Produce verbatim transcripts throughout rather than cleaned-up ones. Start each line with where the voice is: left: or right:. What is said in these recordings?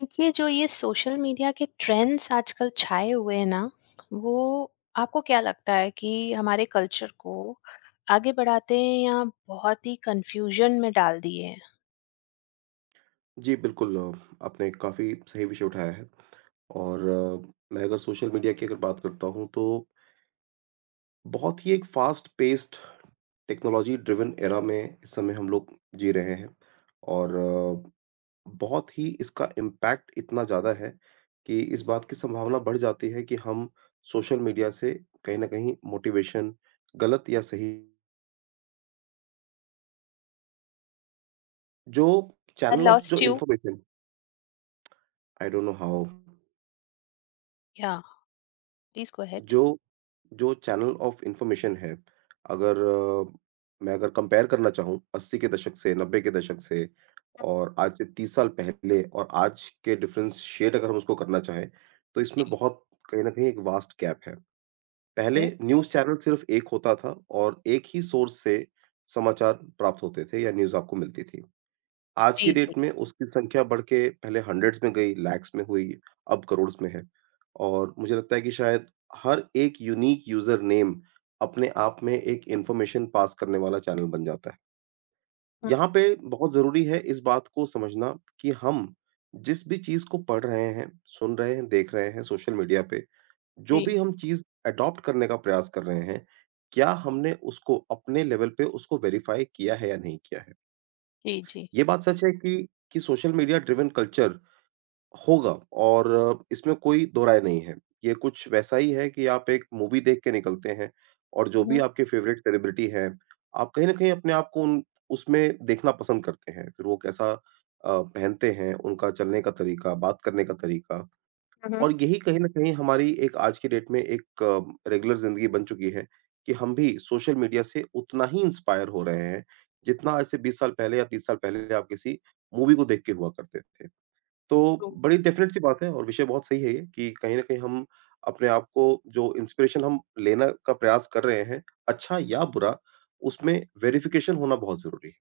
left: देखिए, जो ये सोशल मीडिया के ट्रेंड्स आजकल छाए हुए हैं ना, वो आपको क्या लगता है कि हमारे कल्चर को आगे बढ़ाते हैं या बहुत ही कंफ्यूजन में डाल दिए हैं?
right: जी, बिल्कुल अ, आपने काफ़ी सही विषय उठाया है। और अ, मैं अगर सोशल मीडिया की अगर बात करता हूँ, तो बहुत ही एक fast paced technology driven era में इस समय हम लोग जी रहे हैं। और अ, बहुत ही इसका इम्पैक्ट इतना ज़्यादा है कि इस बात की संभावना बढ़ जाती है कि हम सोशल मीडिया से कहीं न कहीं मोटिवेशन, गलत या सही, जो
left: I
right: चैनल ऑफ जो
left: lost you.
right: Information... I don't know how.
left: Yeah, please go ahead.
right: जो जो चैनल ऑफ इन्फॉर्मेशन है, अगर अ, मैं अगर कंपेयर करना चाहूँ अस्सी के दशक से, नब्बे के दशक से और आज से तीस साल पहले और आज के, डिफरेंशिएट अगर हम उसको करना चाहें, तो इसमें बहुत कहीं न कहीं एक वास्ट गैप है। पहले
left: Okay.
right: न्यूज़ चैनल सिर्फ़ एक होता था और एक ही सोर्स से समाचार प्राप्त होते थे या न्यूज़ आपको मिलती थी। आज की
left: जी, जी।
right: डेट में उसकी संख्या बढ़ के पहले हंड्रेड्स में गई, लैक्स में हुई, अब करोड़्स में है। और मुझे लगता है कि शायद हर एक यूनिक यूज़र नेम अपने आप में एक इन्फॉर्मेशन पास करने वाला चैनल बन जाता है।
left: Mm.
right: यहाँ पे बहुत ज़रूरी है इस बात को समझना कि हम जिस भी चीज़ को पढ़ रहे हैं, सुन रहे हैं, देख रहे हैं सोशल मीडिया पे, जो
left: जी,
right: भी हम चीज़ अडॉप्ट करने का प्रयास कर रहे हैं, क्या हमने उसको अपने लेवल पे उसको वेरिफ़ाई किया है या नहीं किया है?
left: जी। जी।
right: ये बात सच है कि कि सोशल मीडिया ड्रिवन कल्चर होगा और इसमें कोई दो राय नहीं है। ये कुछ वैसा ही है कि आप एक मूवी देख के निकलते हैं और जो भी
left: हम्म।
right: आपके फेवरेट सेलिब्रिटी हैं, आप कहीं न कहीं अपने आप को उन उसमें देखना पसंद करते हैं। फिर वो कैसा अ, पहनते हैं, उनका चलने का तरीका, बात करने का तरीका।
left: Mhm.
right: और यही कहीं न कहीं हमारी एक आज की डेट में एक रेगुलर ज़िंदगी बन चुकी है, कि हम भी सोशल मीडिया से उतना ही इंस्पायर हो रहे हैं, जितना आज से बीस साल पहले या तीस साल पहले आप किसी मूवी को देख के हुआ करते थे। तो बड़ी डेफ़िनेट सी बात है और विषय बहुत सही है ये कि कहीं न कहीं हम अपने आप को, जो इंस्पिरेशन हम लेने का प्रयास कर रहे हैं, अच्छा या बुरा, उसमें वेरिफ़िकेशन होना बहुत ज़रूरी है।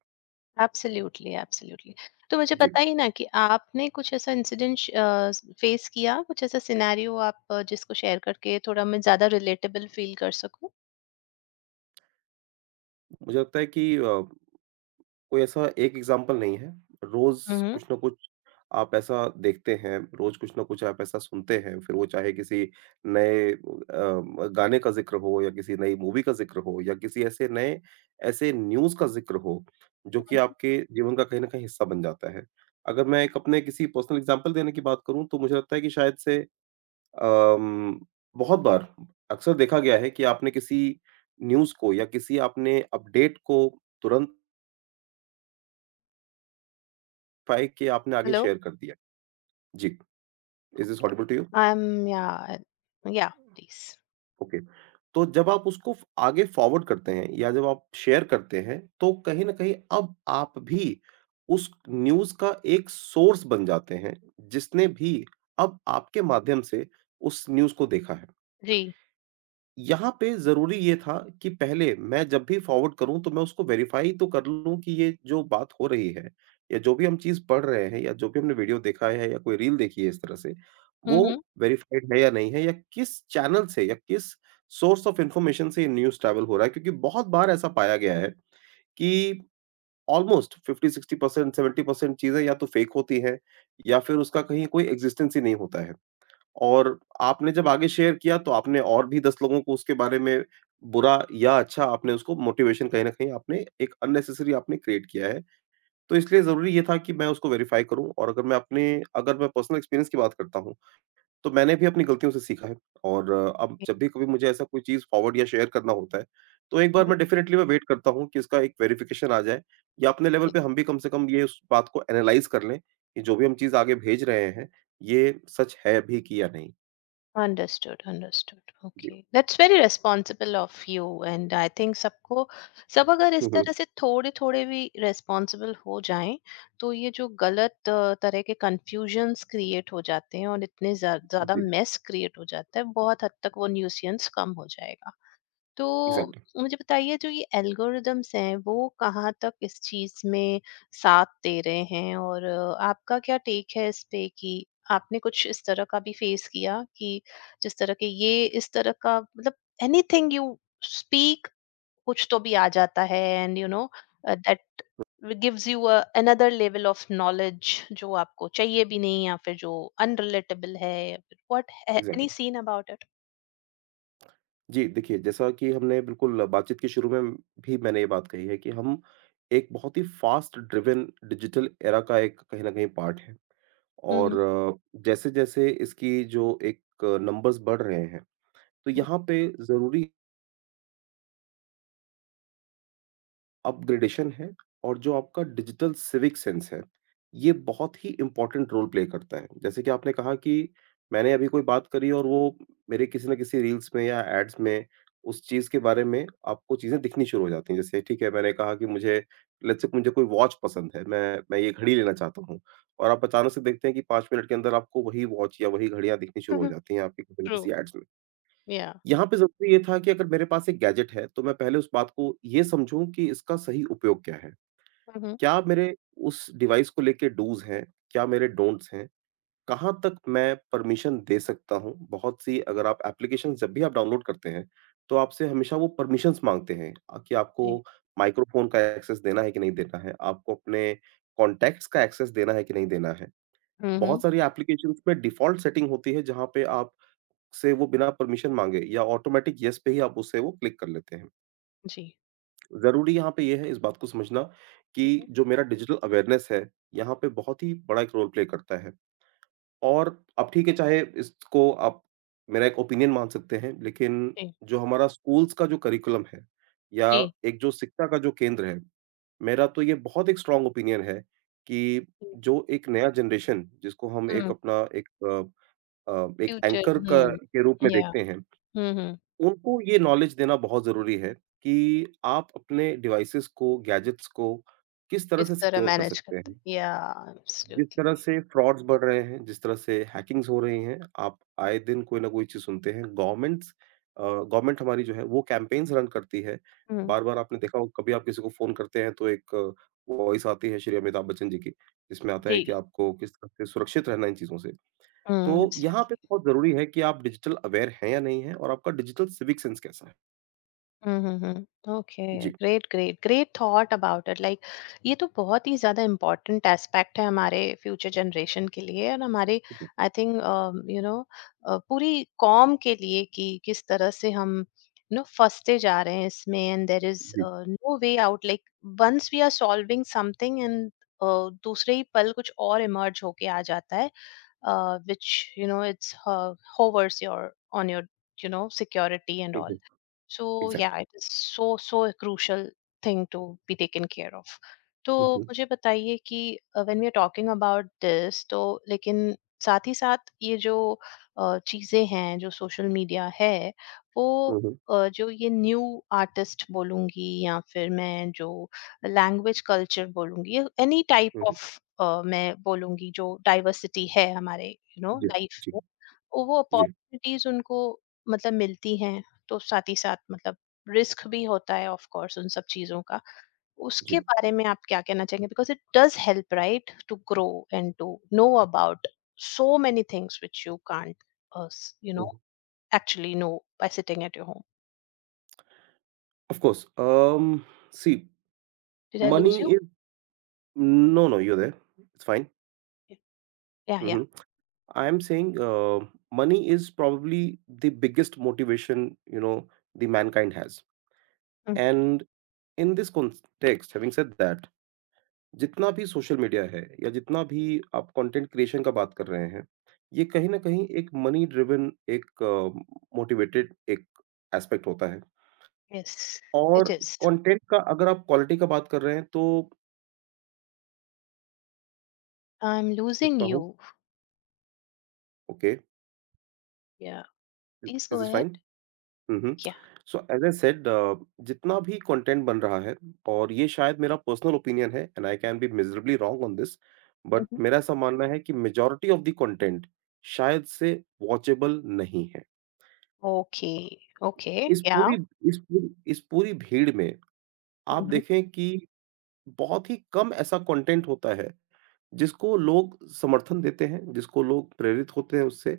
left: Absolutely, absolutely. तो मुझे
right: जी,
left: बताइए ना कि आपने कुछ ऐसा इंसिडेंट फेस किया, कुछ ऐसा सिनेरियो आप अ, जिसको शेयर करके थोड़ा मैं ज्यादा रिलेटेबल फील कर सकूं।
right: मुझे लगता है कि अ कोई ऐसा एक एग्जाम्पल नहीं है। रोज़
left: हम्म।
right: कुछ ना कुछ आप ऐसा देखते हैं, रोज़ कुछ ना कुछ आप ऐसा सुनते हैं, फिर वो चाहे किसी नए अ, गाने का ज़िक्र हो या किसी नई मूवी का ज़िक्र हो या किसी ऐसे नए ऐसे न्यूज़ का ज़िक्र हो, जो कि आपके जीवन का कहीं न कहीं हिस्सा बन जाता है। अगर मैं एक अपने किसी पर्सनल एग्जाम्पल देने की बात करूँ, तो मुझे लगता है कि शायद से अम, बहुत बार अक्सर देखा गया है कि आपने किसी न्यूज़ को या किसी आपने अपडेट को तुरंत ट्राई किया, आपने आगे
left: हेलो?
right: शेयर कर दिया। जी, is this audible to you?
left: Um, yeah, uh, yeah, please.
right: Okay. तो जब आप उसको फ आगे फॉरवर्ड करते हैं या जब आप शेयर करते हैं, तो कहीं न कहीं अब आप भी उस न्यूज़ का एक सोर्स बन जाते हैं, जिसने भी अब आपके माध्यम से उस न्यूज़ को देखा है।
left: जी।
right: यहाँ पे ज़रूरी ये था कि पहले मैं जब भी फॉरवर्ड करूँ तो मैं उसको वेरीफाई तो कर लूँ कि ये जो बात हो रही है या जो भी हम चीज़ पढ़ रहे हैं या जो भी हमने वीडियो देखा है या कोई रील देखी है इस तरह से,
left: हुँ,
right: वो
left: हुँ।
right: वेरीफाइड है या नहीं है या किस चैनल से या किस सोर्स ऑफ इन्फॉर्मेशन से ये न्यूज़ ट्रैवल हो रहा है, क्योंकि बहुत बार ऐसा पाया गया है कि almost fifty sixty percent seventy percent चीज़ें या तो फेक होती हैं या फिर उसका कहीं कोई एक्जिस्टेंस ही नहीं होता है। और आपने जब आगे शेयर किया तो आपने और भी दस लोगों को उसके बारे में बुरा या अच्छा, आपने उसको मोटिवेशन कहीं न कहीं आपने एक अननेसेसरी आपने क्रिएट किया है। तो इसलिए ज़रूरी ये था कि मैं उसको वेरीफ़ाई करूँ। और अगर मैं अपने अगर मैं पर्सनल एक्सपीरियंस की बात करता हूँ, तो मैंने भी अपनी गलतियों से सीखा है। और अ, अब जब भी कभी मुझे ऐसा कोई चीज़ फॉरवर्ड या शेयर करना होता है, तो एक बार
left: Mhm.
right: मैं डेफ़िनेटली मैं वेट करता हूँ कि इसका एक वेरिफ़िकेशन आ जाए या अपने लेवल पे हम भी कम से कम ये उस बात को एनालाइज़ कर लें कि जो भी हम चीज़ आगे भेज रहे हैं, ये सच है भी कि या नहीं।
left: Understood, understood. Okay. That's very responsible of you, and I think सबको सब अगर इस
right: हुँ,
left: तरह
right: हुँ।
left: से थोड़े-थोड़े भी रिस्पॉन्सिबल हो जाएँ, तो ये जो गलत अ, तरह के कन्फ्यूजन्स क्रिएट हो जाते हैं और इतने ज़्या ज़्यादा
right: जी,
left: मेस क्रिएट हो जाता है, बहुत हद तक वो न्यूसेंस कम हो जाएगा। तो
right: एग्ज़ैक्टली,
left: मुझे बताइए, जो ये एल्गोरिदम्स हैं वो कहाँ तक इस चीज में साथ दे रहे हैं, और अ, आपका क्या टेक है इस पे कि आपने कुछ इस तरह का भी फेस किया कि जिस तरह के ये इस तरह का, मतलब एनीथिंग यू स्पीक, कुछ तो भी आ जाता है, and you know that gives you another level of knowledge जो आपको चाहिए भी नहीं, या फिर जो अनरिलेटेबल है, या फिर what any
right: exactly.
left: Scene about it.
right: जी, देखिए, जैसा कि हमने बिल्कुल बातचीत के शुरू में भी मैंने ये बात कही है कि हम एक बहुत ही फ़ास्ट ड्रिवन डिजिटल एरा का एक कहीं न कहीं पार्ट हैं। और
left: हम्म।
right: जैसे-जैसे इसकी जो एक नंबर्स बढ़ रहे हैं, तो यहाँ पे ज़रूरी अपग्रेडेशन है और जो आपका डिजिटल सिविक सेंस है, ये बहुत ही इम्पोर्टेंट रोल प्ले करता है। जैसे कि आपने कहा कि मैंने अभी कोई बात करी और वो मेरे किसी न किसी रील्स में या एड्स में उस चीज़ के बारे में आपको चीज़ें दिखनी शुरू हो जाती हैं। जैसे ठीक है, मैंने कहा कि मुझे, लेट्स से मुझे कोई वॉच पसंद है, मैं मैं ये घड़ी लेना चाहता हूँ और आप अचानक से देखते हैं कि पाँच मिनट के अंदर आपको वही वॉच या वही घड़ियाँ दिखनी शुरू हो
left: ट्रू,
right: जाती हैं आपके किसी न
left: ट्रू,
right: किसी एड्स में।
left: या।
right: यहाँ पे ज़रूरी ये था कि अगर मेरे पास एक गैजेट है, तो मैं पहले उस बात को ये समझूँ कि इसका सही उपयोग क्या है? क्या मेरे उस डिवाइस को लेके डूज़ हैं? क्या मेरे डोंट्स हैं? कहाँ तक मैं परमिशन दे सकता हूँ? बहुत सी अगर आप एप्लीकेशन जब भी आप डाउनलोड करते हैं, तो आपसे हमेशा वो परमिशंस माँगते हैं अ, कि
left: जी।
right: आपको माइक्रोफ़ोन का एक्सेस देना है कि नहीं देना है? आपको अपने कॉन्टैक्ट्स का एक्सेस देना है कि नहीं देना है?
left: हुँ,
right: बहुत
left: हुँ।
right: सारी एप्लीकेशंस में डिफ़ॉल्ट सेटिंग होती है, जहाँ पे आप से वो बिना परमिशन माँगे या ऑटोमेटिक येस पे ही आप उससे वो क्लिक कर लेते हैं।
left: जी।
right: ज़रूरी यहाँ पे ये है इस बात को समझना कि
left: हुँ,
right: जो मेरा डिजिटल अवेयरनेस है, यहाँ पे बहुत ही बड़ा एक रोल प्ले करता है। और अब ठीक है, चाहे इसको आप मेरा एक ओपिनियन मान सकते हैं, लेकिन
left: जी,
right: जो हमारा स्कूल्स का जो करिकुलम है या
left: जी,
right: एक जो शिक्षा का जो केंद्र है, मेरा तो ये बहुत एक स्ट्रॉन्ग ओपिनियन है कि
left: जी।
right: जो एक नया जनरेशन जिसको हम एक
left: हुँ,
right: अपना एक अ अ, एक
left: फ्यूचर,
right: एंकर का
left: हुँ,
right: के रूप में
left: या,
right: देखते हैं।
left: हुँ, हुँ।
right: उनको ये नॉलेज देना बहुत ज़रूरी है कि आप अपने डिवाइसेज़ को, गैजेट्स को किस तरह
left: किस
right: से
left: तरह
right: सिक्योर कर
left: मैनेज
right: सकते
left: करते
right: हैं।
left: हैं। या,
right: जिस
left: एब्सोल्युटली।
right: तरह से फ्रॉड्स बढ़ रहे हैं, जिस तरह से हैकिंग्स हो रही हैं, आप आए दिन कोई ना कोई चीज़ सुनते हैं। गवर्नमेंट्स अ, गवर्नमेंट हमारी जो है वो कैम्पेन्स रन करती है।
left: हुँ,
right: बार-बार आपने देखा होगा, कभी आप किसी को फ़ोन करते हैं तो एक वॉइस आती है श्री अमिताभ बच्चन जी की, जिसमें आता
left: जी।
right: है कि आपको किस तरह से सुरक्षित रहना है इन चीज़ों से।
left: हुँ,
right: तो यहाँ पे
left: एब्सोल्युटली।
right: बहुत ज़रूरी है कि आप डिजिटल अवेयर हैं या नहीं हैं और आपका डिजिटल सिविक सेंस कैसा है?
left: हम्म। ओके।
right: জি,
left: great, great, great thought about it, like ये तो बहुत ही ज्यादा इम्पोर्टेंट एस्पेक्ट है हमारे फ्यूचर जनरेशन के लिए और हमारे,
right: জি,
left: आई थिंक, यू नो, पूरी कॉम के लिए, कि किस तरह से हम, यू नो, फंसते जा रहे हैं इसमें, एंड देयर इज
right: জি,
left: no way out, like once we are solving something, and दूसरे ही पल कुछ और इमर्ज होके आ जाता है, which, you know, it's hovers your on your, you know, security and all.
right: Hmm,
left: so yeah,
right: exactly.
left: It is so so crucial thing to be taken care of. तो
right: হুম, হুম,
left: मुझे बताइए कि when we are talking about this, तो लेकिन साथ ही साथ ये जो अ, चीजें हैं, जो सोशल मीडिया है वो,
right: হুম, হুম,
left: अ, जो ये न्यू आर्टिस्ट बोलूंगी या फिर मैं जो लैंग्वेज कल्चर बोलूंगी, any
right: hmm,
left: type
right: hmm,
left: of, मैं बोलूंगी जो डाइवर्सिटी है हमारे, यू नो,
right: জি,
left: लाइफ,
right: জি,
left: ओ वो
right: জি,
left: अपॉर्चुनिटीज उनको, मतलब, मिलती हैं, तो साथ ही साथ मतलब रिस्क भी होता है ऑफ कोर्स उन सब चीज़ों का।
right: জি,
left: उसके बारे में आप क्या कहना चाहेंगे? Because it does help right to grow and to know about so many things which you can't, uh, स you
right: hmm,
left: know, actually know by sitting at your home.
right: of course, um, see,
left: Did I lose
right: money
left: you?
right: is no, no, you're there. It's fine.
left: Yeah, yeah.
right: Mhm. I am saying, uh, money is probably the biggest motivation, you know, the mankind has.
left: Mm.
right: And in this context, having said that, जितना भी social media है या जितना भी आप content creation का बात कर रहे हैं, ये कहीं ना कहीं एक मनी ड्रिवन एक मोटिवेटेड एक एस्पेक्ट होता है।
left: Yes,
right: और
left: it is.
right: कंटेंट का अगर आप क्वालिटी का बात कर रहे हैं तो
left: I'm losing
right: लिखता हूँ।
left: you.
right: Okay.
left: Yeah. Please
right: this
left: go
right: is
left: ahead.
right: Fine. Hmm.
left: Yeah.
right: So as I said, जितना भी कंटेंट बन रहा है और ये शायद मेरा पर्सनल ओपिनियन है and I can be miserably wrong on this, but
left: Mhm.
right: मेरा ऐसा मानना है कि मेजोरिटी ऑफ द कंटेंट शायद से वॉचेबल नहीं है।
left: Okay, okay.
right: इस पूरी
left: Yeah.
right: इस पूरी इस पूरी भीड़ में आप
left: Mhm.
right: देखें कि बहुत ही कम ऐसा कंटेंट होता है, जिसको लोग समर्थन देते हैं, जिसको लोग प्रेरित होते हैं उससे।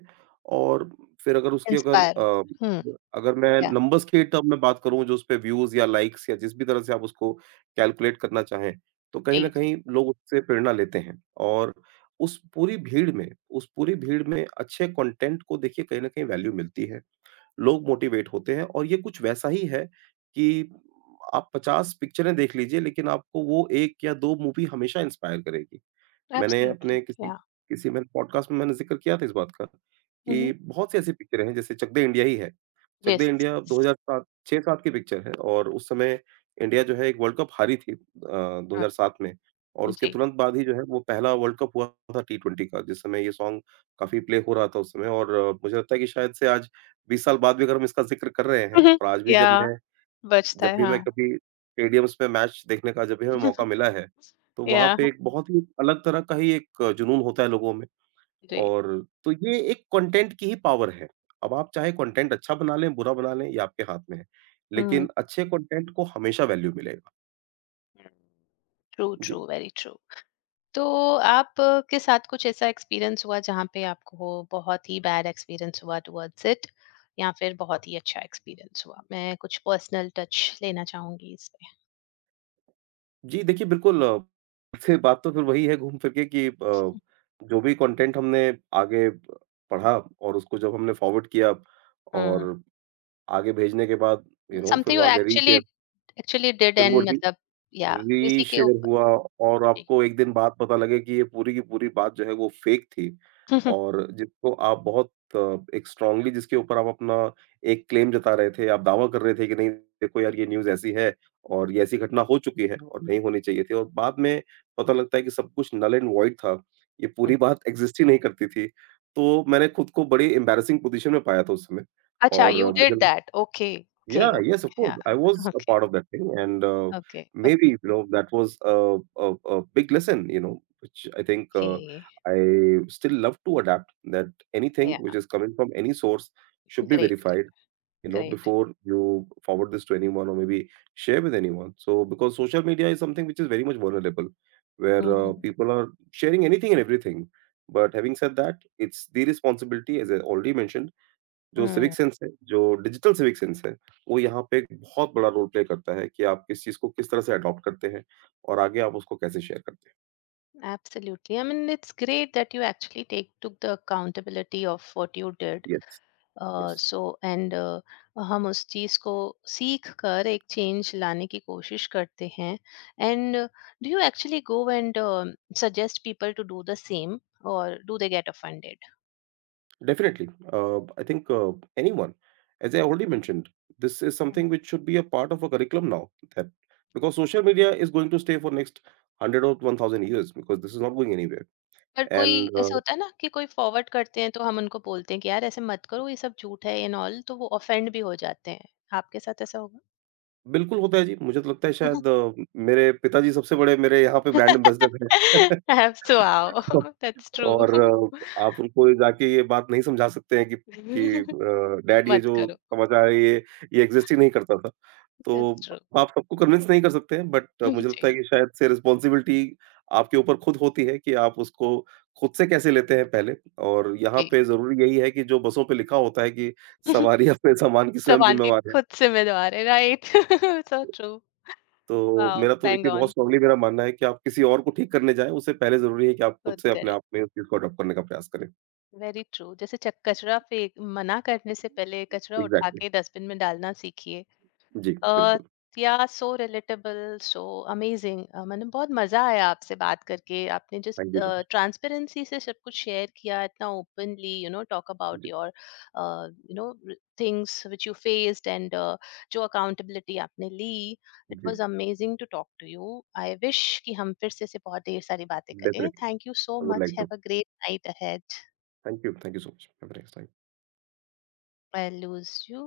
right: और फिर अगर उसकी अगर
left: Inspire होते हैं। हुँ,
right: अ, अगर मैं
left: yeah.
right: नंबर्स के टर्म में बात करूँ, जो उसपे व्यूज़ या लाइक्स या जिस भी तरह से आप उसको कैलकुलेट करना चाहें, तो कहीं न
left: जी, जी,
right: कहीं लोग उससे प्रेरणा लेते हैं। और उस पूरी भीड़ में उस पूरी भीड़ में अच्छे कंटेंट को देखिए, कहीं न कहीं वैल्यू मिलती है। लोग मोटिवेट होते हैं और ये कुछ वैसा ही है कि आप पचास पिक्चरें देख लीजिए, लेकिन आपको वो एक या दो मूवी हमेशा इंस्पायर करेगी। मैंने
left: एब्सोल्युटली,
right: अपने किसी
left: या,
right: किसी मैंने पॉडकास्ट में मैंने ज़िक्र किया था इस बात का,
left: हुँ, हुँ।
right: कि बहुत सी ऐसी पिक्चरें हैं जैसे चक दे इंडिया ही है। चक दे
left: येस,
right: इंडिया
left: येस।
right: दो हज़ार सात, छह सात की पिक्चर है और उस समय इंडिया जो है एक वर्ल्ड कप हारी थी अ,
left: हाँ।
right: दो हज़ार सात में। और उसके
left: जी।
right: तुरंत बाद ही जो है वो पहला वर्ल्ड कप हुआ था टी ट्वेंटी का, जिस समय ये सॉन्ग काफ़ी प्ले हो रहा था उस समय। और अ, मुझे लगता है कि शायद से आज बीस साल बाद भी अगर हम इसका ज़िक्र कर रहे हैं और आज भी
left: या,
right: जब मैं
left: बचता
right: जब
left: है,
right: भी मैं
left: हाँ।
right: कभी स्टेडियम्स में मैच देखने का, जब भी हमें मौका मिला है, तो वहाँ
left: या।
right: पे एक बहुत ही अलग तरह का ही एक जुनून होता है लोगों में।
left: जी।
right: और तो ये एक कंटेंट की ही पावर है। अब आप चाहे कंटेंट अच्छा बना लें, बुरा बना लें, ये आपके हाथ में है।
left: हुँ।
right: लेकिन अच्छे कंटेंट को हमेशा वैल्यू मिलेगा।
left: ट्रू, ट्रू,
right: जी।
left: Very true. तो आप अ, के साथ कुछ ऐसा एक्सपीरियंस हुआ जहाँ पे आपको बहुत ही बैड एक्सपीरियंस हुआ टुवर्ड्स इट, या फिर बहुत ही अच्छा एक्सपीरियंस हुआ? मैं कुछ पर्सनल टच लेना चाहूँगी इस पे।
right: जी, देखिए बिल्कुल, अ, से बात तो फिर वही है घूम फिर के कि अ, जो भी कंटेंट हमने आगे पढ़ा और उसको जब हमने फॉरवर्ड किया
left: हुँ।
right: और आगे भेजने के बाद, यू नो, फिर
left: समथिंग
right: वो
left: यू
right: आगे
left: एक्चुअली
right: रीशेयर
left: एक्चुअली डिड
right: फिर वो
left: एंड
right: री
left: मतलब, या। उसी के
right: री-शेयर
left: ऊपर।
right: हुआ। और
left: जी।
right: आपको एक दिन बाद पता लगे कि ये पूरी की पूरी बात जो है वो फेक थी और जिसको आप बहुत अ, एक स्ट्रांगली जिसके ऊपर आप अपना एक क्लेम जता रहे थे, आप दावा कर रहे थे कि नहीं देखो यार, ये न्यूज़ ऐसी है और ये ऐसी घटना हो चुकी है और नहीं होनी चाहिए थी, और बाद में पता लगता है कि सब कुछ नल एंड वॉइड था। ये पूरी बात एग्ज़िस्ट ही नहीं करती थी। तो मैंने खुद को बड़ी एम्बैरेसिंग पोज़ीशन में पाया था उस समय
left: Acha,
right: और
left: you
right: मुझे
left: did that. Okay,
right: Yeah,
left: okay, okay.
right: yes, of course.
left: Yeah.
right: I was a
left: Okay,
right: part of that thing, and uh,
left: okay,
right: maybe you know that was a, a a big lesson, you know, which I think, uh,
left: okay.
right: I still love to adapt. That anything which
left: Yeah.
right: is coming from any source should be
left: Great, great,
right: verified, you know,
left: great.
right: before you forward this to anyone or maybe share with anyone. So because social media is something which is very much vulnerable, where uh,
left: Mhm.
right: people are sharing anything and everything. But having said that, it's the responsibility, as I already mentioned, जो civic
left: Mm,
right: sense है, जो digital civic sense है, वो यहाँ पे एक बहुत बड़ा रोल प्ले करता है कि आप किस चीज़ को किस तरह से अडॉप्ट करते हैं और आगे आप उसको कैसे शेयर करते हैं।
left: absolutely. I mean, it's great that you actually take took the accountability of what you did.
right: Yes, yes.
left: So, and हम उस चीज़ को सीख कर एक चेंज लाने की कोशिश करते हैं, and do you actually go and suggest people to do the same, और do they get offended?
right: Definitely, uh, I think anyone, as I already mentioned, this is something which should be a part of a curriculum now, that because social media is going to stay for next hundred और thousand years, because this is not going anywhere.
left: पर कोई
right: and
left: ऐसा होता है ना कि कोई forward करते हैं तो हम उनको बोलते हैं कि यार ऐसे मत करो, ये सब झूठ है एंड ऑल, तो वो ऑफेंड भी हो जाते हैं? आपके साथ ऐसा होगा।
right: बिल्कुल होता है जी, मुझे तो लगता है शायद अ, मेरे पिताजी सबसे बड़े मेरे यहाँ पे ब्रांड एम्बेसडर हैं।
left: हैव टू आओ। That's true.
right: और अ, आप उनको ये जाके ये बात नहीं समझा सकते हैं कि कि अ, डैड, ये
left: मत
right: जो
left: करो।
right: समाचार है, ये ये एग्ज़िस्ट ही नहीं करता था।
left: दैट्स
right: तो
left: ट्रू।
right: आप सबको कन्विंस नहीं कर सकते हैं, बट मुझे लगता
left: जी,
right: है कि शायद से रिस्पॉन्सिबिलिटी आपके ऊपर खुद होती है कि आप उसको खुद से कैसे लेते हैं पहले, और यहाँ
left: जी।
right: पे ज़रूरी यही है कि जो बसों पे लिखा होता है कि सवारी अपने सामान की स्वयं
left: संभाल के
right: ज़िम्मेवार है।
left: खुद जिम्मेदार है, राइट। So true.
right: तो
left: वाओ,
right: मेरा तो
left: बैंग
right: देखिए, बहुत
left: ऑन।
right: स्ट्रॉन्गली मेरा मानना है कि आप किसी और को ठीक करने जाएँ, उससे पहले ज़रूरी है कि आप खुद
left: खुद
right: से अपने
left: करें।
right: आप में उस चीज़ को अडॉप्ट करने का प्रयास करें।
left: Very true. जैसे चक- कचरा फेंक मना करने से पहले कचरा उठा
right: एग्ज़ैक्टली।
left: के डस्टबिन में डालना सीखिए।
right: जी,
left: अ,
right: बिल्कुल।
left: या, सो रिलेटेबल, सो अमेजिंग, मैंने बहुत मजा आया आपसे बात करके, आपने जिस
right: thank you so much.
left: Transparency से सब कुछ शेयर किया इतना openly, you know, talk about
right: जी,
left: your, you know, things which you faced, and जो अकाउंटेबिलिटी आपने ली, इट
right: जी।
left: Was amazing to talk to you. I wish कि हम फिर से ऐसे बहुत ढेर सारी बातें करें।
right: Definitely
left: thank you so
right: I would
left: much.
right: Like
left: have
right: to.
left: A great night ahead.
right: Thank you, thank you so much. Have a nice time.
left: I lose you.